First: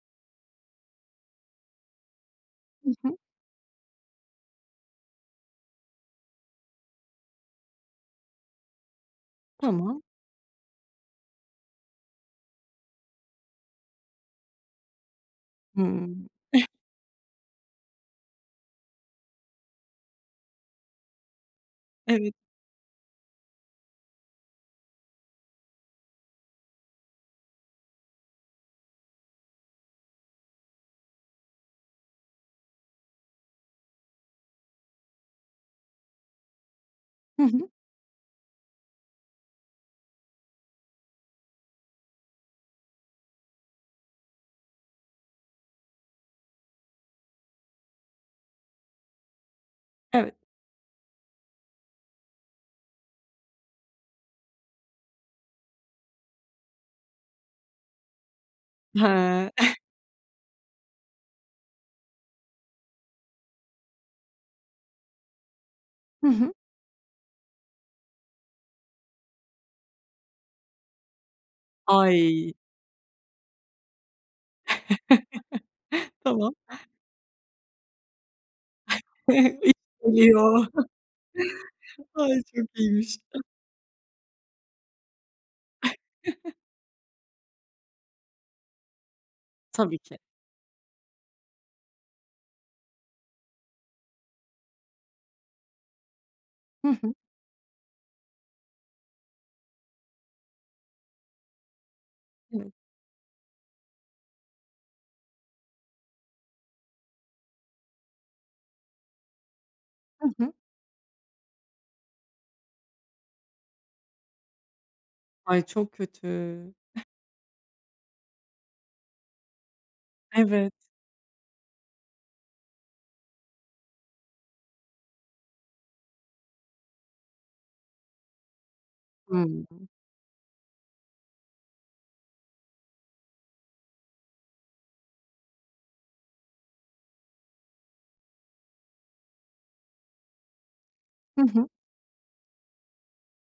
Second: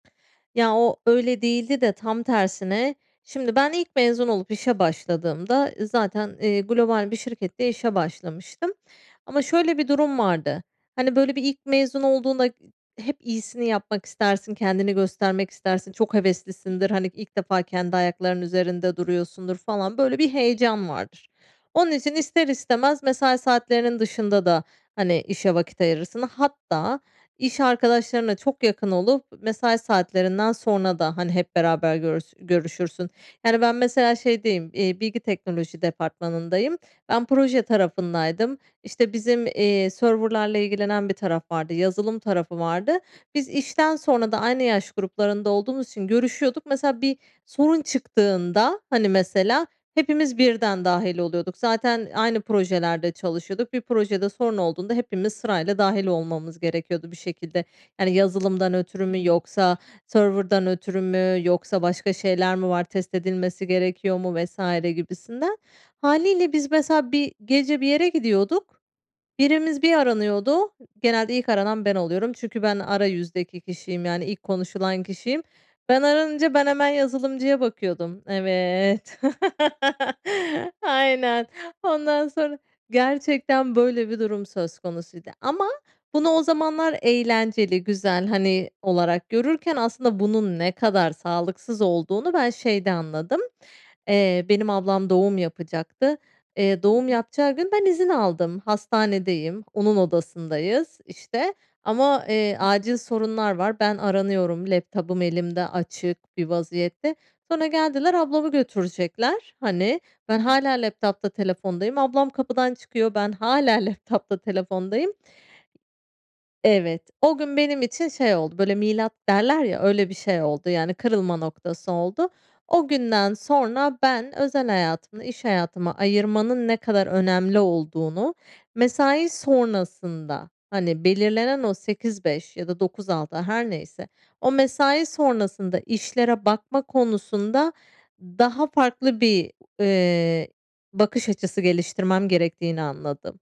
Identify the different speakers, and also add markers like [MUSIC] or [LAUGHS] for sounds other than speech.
Speaker 1: Ya, o öyle değildi de tam
Speaker 2: Hı
Speaker 1: tersine,
Speaker 2: hı.
Speaker 1: şimdi ben ilk mezun olup işe başladığımda, zaten, eee, global bir şirkette işe başlamıştım. Ama şöyle bir
Speaker 2: Tamam.
Speaker 1: durum vardı, hani, böyle bir ilk mezun olduğunda, ııı, hep iyisini yapmak istersin, kendini göstermek istersin, çok
Speaker 2: Hımm. [GIGGLES]
Speaker 1: heveslisindir, hani, ilk defa kendi ayaklarının üzerinde duruyorsundur falan, böyle bir heyecan vardır. Onun için
Speaker 2: Evet.
Speaker 1: ister istemez mesai saatlerinin dışında da, hani, işe vakit ayırırsın. Hatta iş arkadaşlarına çok yakın olup, mesai saatlerinden sonra da, hani, hep beraber görüs görüşürsün. Yani, ben, mesela, şeydeyim, iii, bilgi teknoloji departmanındayım. Ben
Speaker 2: Hı
Speaker 1: proje
Speaker 2: hı.
Speaker 1: tarafındaydım, işte, bizim, iii, server'larla ilgilenen bir taraf vardı, yazılım tarafı vardı. Biz işten sonra da aynı yaş gruplarında olduğumuz için görüşüyorduk. Mesela, bir sorun çıktığında, hani, mesela,
Speaker 2: Evet.
Speaker 1: hepimiz birden dâhil oluyorduk. Zaten aynı projelerde çalışıyorduk. Bir projede sorun olduğunda hepimiz sırayla dâhil olmamız gerekiyordu bir şekilde. Yani, yazılımdan ötürü mü
Speaker 2: He.
Speaker 1: yoksa
Speaker 2: [GIGGLES]
Speaker 1: server'dan ötürü mü yoksa başka şeyler mi var, test edilmesi gerekiyor mu vs. gibisinden.
Speaker 2: Hı hı.
Speaker 1: Hâliyle biz, mesela, bir gece bir yere gidiyorduk, birimiz bir aranıyordu, genelde ilk aranan ben oluyorum.
Speaker 2: Ay.
Speaker 1: Çünkü ben ara yüzdeki kişiyim, yani, ilk konuşulan kişiyim. Ben
Speaker 2: [CHUCKLES]
Speaker 1: aranınca,
Speaker 2: Tamam.
Speaker 1: ben hemen yazılımcıya bakıyordum. Evet,
Speaker 2: [CHUCKLES] İş birliği o.
Speaker 1: [LAUGHS] aynen. Ondan
Speaker 2: Ay,
Speaker 1: sonra,
Speaker 2: çok iyiymiş.
Speaker 1: gerçekten böyle bir durum söz konusuydu, ama bunu o
Speaker 2: [CHUCKLES]
Speaker 1: zamanlar eğlenceli güzel, hani olarak görürken
Speaker 2: Tabii ki.
Speaker 1: aslında bunun ne kadar sağlıksız olduğunu ben şeyde anladım: Eee, benim ablam doğum yapacaktı. Eee,
Speaker 2: Hı
Speaker 1: doğum
Speaker 2: hı.
Speaker 1: yapacağı gün ben izin aldım, hastanedeyim. Onun odasındayız, işte, ama, eee,
Speaker 2: Evet.
Speaker 1: acil sorunlar var ben aranıyorum, laptop'um elimde açık bir vaziyette. Sonra geldiler, ablamı götürecekler, hani,
Speaker 2: Hı
Speaker 1: ben
Speaker 2: hı.
Speaker 1: hâlâ laptop'ta telefondayım ablam kapıdan çıkıyor, ben hâlâ laptop'ta telefondayım.
Speaker 2: Ay, çok kötü.
Speaker 1: Evet, o gün benim için şey oldu, böyle, milat derler ya, öyle bir şey oldu,
Speaker 2: Evet.
Speaker 1: yani kırılma noktası oldu. O günden sonra ben özel hayatımla iş hayatımı ayırmanın ne kadar önemli olduğunu, mesai
Speaker 2: Hı hı.
Speaker 1: sonrasında, hani, belirlenen o 08.00-17.00 ya da 09.00-18.00 her neyse, o mesai sonrasında işlere bakma konusunda daha farklı bir, eee, bakış
Speaker 2: Hı
Speaker 1: açısı
Speaker 2: hı.
Speaker 1: geliştirmem gerektiğini anladım.